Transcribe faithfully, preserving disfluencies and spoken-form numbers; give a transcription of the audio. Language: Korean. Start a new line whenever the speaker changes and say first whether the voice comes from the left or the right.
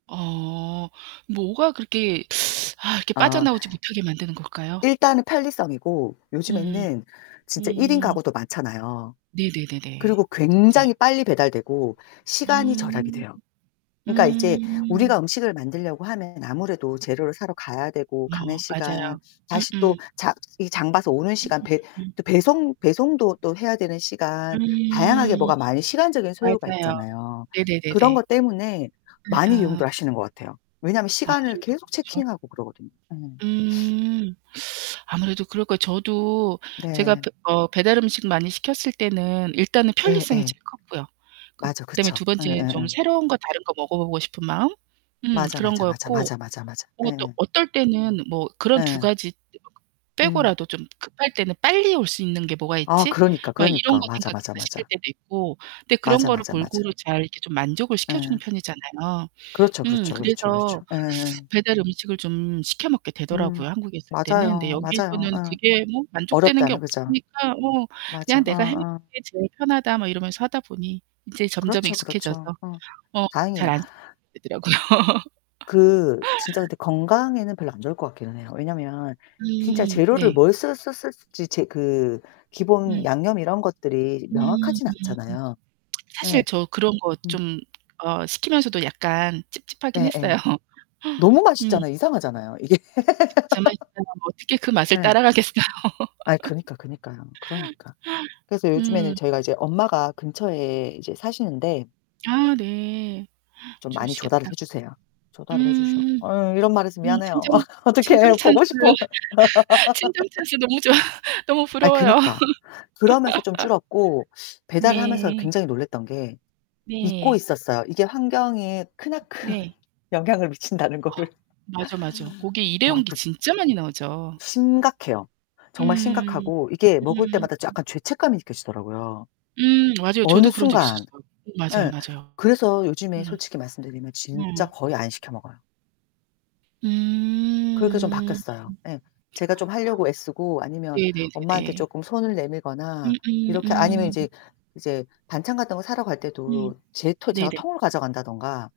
right: 어 뭐가 그렇게 아 이렇게
left: 아.
right: 빠져나오지 못하게 만드는 걸까요?
left: 일단은 편리성이고
right: 음.
left: 요즘에는 진짜 일인
right: 음.
left: 가구도 많잖아요.
right: 네네네네.
left: 그리고
right: 맞아요.
left: 굉장히 빨리 배달되고 시간이 절약이
right: 음.
left: 돼요. 그러니까 이제
right: 음.
left: 우리가 음식을 만들려고 하면 아무래도 재료를 사러 가야 되고 가는
right: 어,
left: 시간,
right: 맞아요.
left: 다시 또
right: 음음.
left: 자 이 장 봐서 오는 시간, 배
right: 음음음음.
left: 또 배송 배송도 또 해야 되는 시간 다양하게
right: 음.
left: 뭐가 많이 시간적인 소요가
right: 맞아요.
left: 있잖아요. 그런
right: 네네네네.
left: 것 때문에
right: 예
left: 많이
right: 아.
left: 이용들 하시는 것 같아요. 왜냐하면 시간을
right: 아무래도
left: 계속
right: 그렇죠.
left: 체킹하고 그러거든요. 어.
right: 음. 아무래도 그럴 거예요. 저도 제가 브
left: 네.
right: 어 배달 음식 많이 시켰을 때는 일단은 편리성이
left: 예예.
right: 제일 컸고요.
left: 맞아,
right: 그다음에
left: 그쵸.
right: 두 번째엔 좀
left: 예예예.
right: 새로운 거 다른 거 먹어 보고 싶은 마음 음
left: 맞아,
right: 그런
left: 맞아, 맞아,
right: 거였고
left: 맞아, 맞아, 맞아.
right: 뭐 또
left: 예예.
right: 어떨 때는 뭐 그런 두
left: 예.
right: 가지
left: 음.
right: 빼고라도 좀 급할 때는 '빨리 올 수 있는 게 뭐가
left: 아
right: 있지?'
left: 그러니까,
right: 막 이런
left: 그러니까.
right: 거
left: 맞아, 맞아,
right: 생각해서 시킬
left: 맞아.
right: 때도 있고 그런데 그런
left: 맞아,
right: 거를
left: 맞아, 맞아.
right: 골고루 잘 이렇게 좀 만족을 시켜 주는
left: 예.
right: 편이잖아요.
left: 그렇죠,
right: 음
left: 그렇죠, 그렇죠, 그렇죠.
right: 그래서
left: 예예예.
right: 배달 음식을 좀 시켜 먹게
left: 음
right: 되더라고요, 한국에 있을 때는. 그런데
left: 맞아요, 맞아요.
right: 여기에서는
left: 어.
right: 그게 뭐 만족되는 게
left: 어렵다는 그죠.
right: 없으니까 어
left: 맞아.
right: 그냥
left: 어
right: '내가 해 먹는
left: 어.
right: 게 제일 편하다.' 뭐 이러면서 하다 보니 이제 점점
left: 그렇죠,
right: 익숙해져서
left: 그렇죠. 어
right: 어 잘
left: 다행이에요.
right: 안 시켜 먹게 되더라고요.
left: 그 진짜 근데 건강에는 별로 안 좋을 것 같기는 해요. 왜냐하면 진짜
right: 음
left: 재료를
right: 네.
left: 뭘 썼-썼 썼었을지 재 그 기본
right: 음.
left: 양념 이런 것들이
right: 음 음음.
left: 명확하진 않잖아요.
right: 사실
left: 예.
right: 저 그런 거
left: 음.
right: 좀 어 시키면서도 약간 찝찝하긴
left: 네,
right: 했어요.
left: 예. 너무
right: 음.
left: 맛있잖아요. 이상하잖아요, 이게.
right: [unintelligible] 어떻게 그 맛을
left: 예.
right: 따라가겠어요.
left: 아이 그니까, 그니까요. 그러니까. 그래서 요즘에는
right: 음.
left: 저희가 이제 엄마가 근처에 이제 사시는데
right: 아 네.
left: 좀 많이 조달을
right: 좋으시겠다.
left: 해 주세요. 조달을 해 주셔.
right: 음.
left: 어 이런 말해서
right: 음
left: 미안해요.
right: 친정 친정
left: 어떡해,
right: 찬스.
left: 보고 싶어.
right: 친정 찬스 너무 좋아. 너무
left: 아이
right: 부러워요.
left: 그니까. 그러면서 좀 줄었고 배달을 하면서
right: 네.
left: 굉장히 놀랐던 게 잊고
right: 네.
left: 있었어요. 이게 환경에 크나큰
right: 네.
left: 영향을 미친다는 거를.
right: 아 맞아, 맞아. 고게
left: 와
right: 일회용기
left: 그
right: 진짜 많이 나오죠.
left: 심각해요. 정말
right: 음,
left: 심각하고 이게 먹을
right: 음.
left: 때마다 저 약간 죄책감이 느껴지더라고요,
right: 음, 맞아요.
left: 어느
right: 저도 그런 적
left: 순간.
right: 있었어요. 음 맞아요,
left: 예
right: 맞아요.
left: 그래서 요즘에
right: 음.
left: 솔직히 말씀드리면 진짜
right: 어.
left: 거의 안 시켜 먹어요. 그렇게 좀
right: 음.
left: 바뀌었어요. 예. 제가 좀
right: 아.
left: 하려고 애쓰고 아니면 엄마한테
right: 네네네네.
left: 쪼끔 손을 내밀거나
right: 음음
left: 이렇게 아니면
right: 음.
left: 이제 이제 반찬 같은 거 사러 갈
right: 음.
left: 때도 제 토 제가
right: 네네.
left: 통을 가져간다던가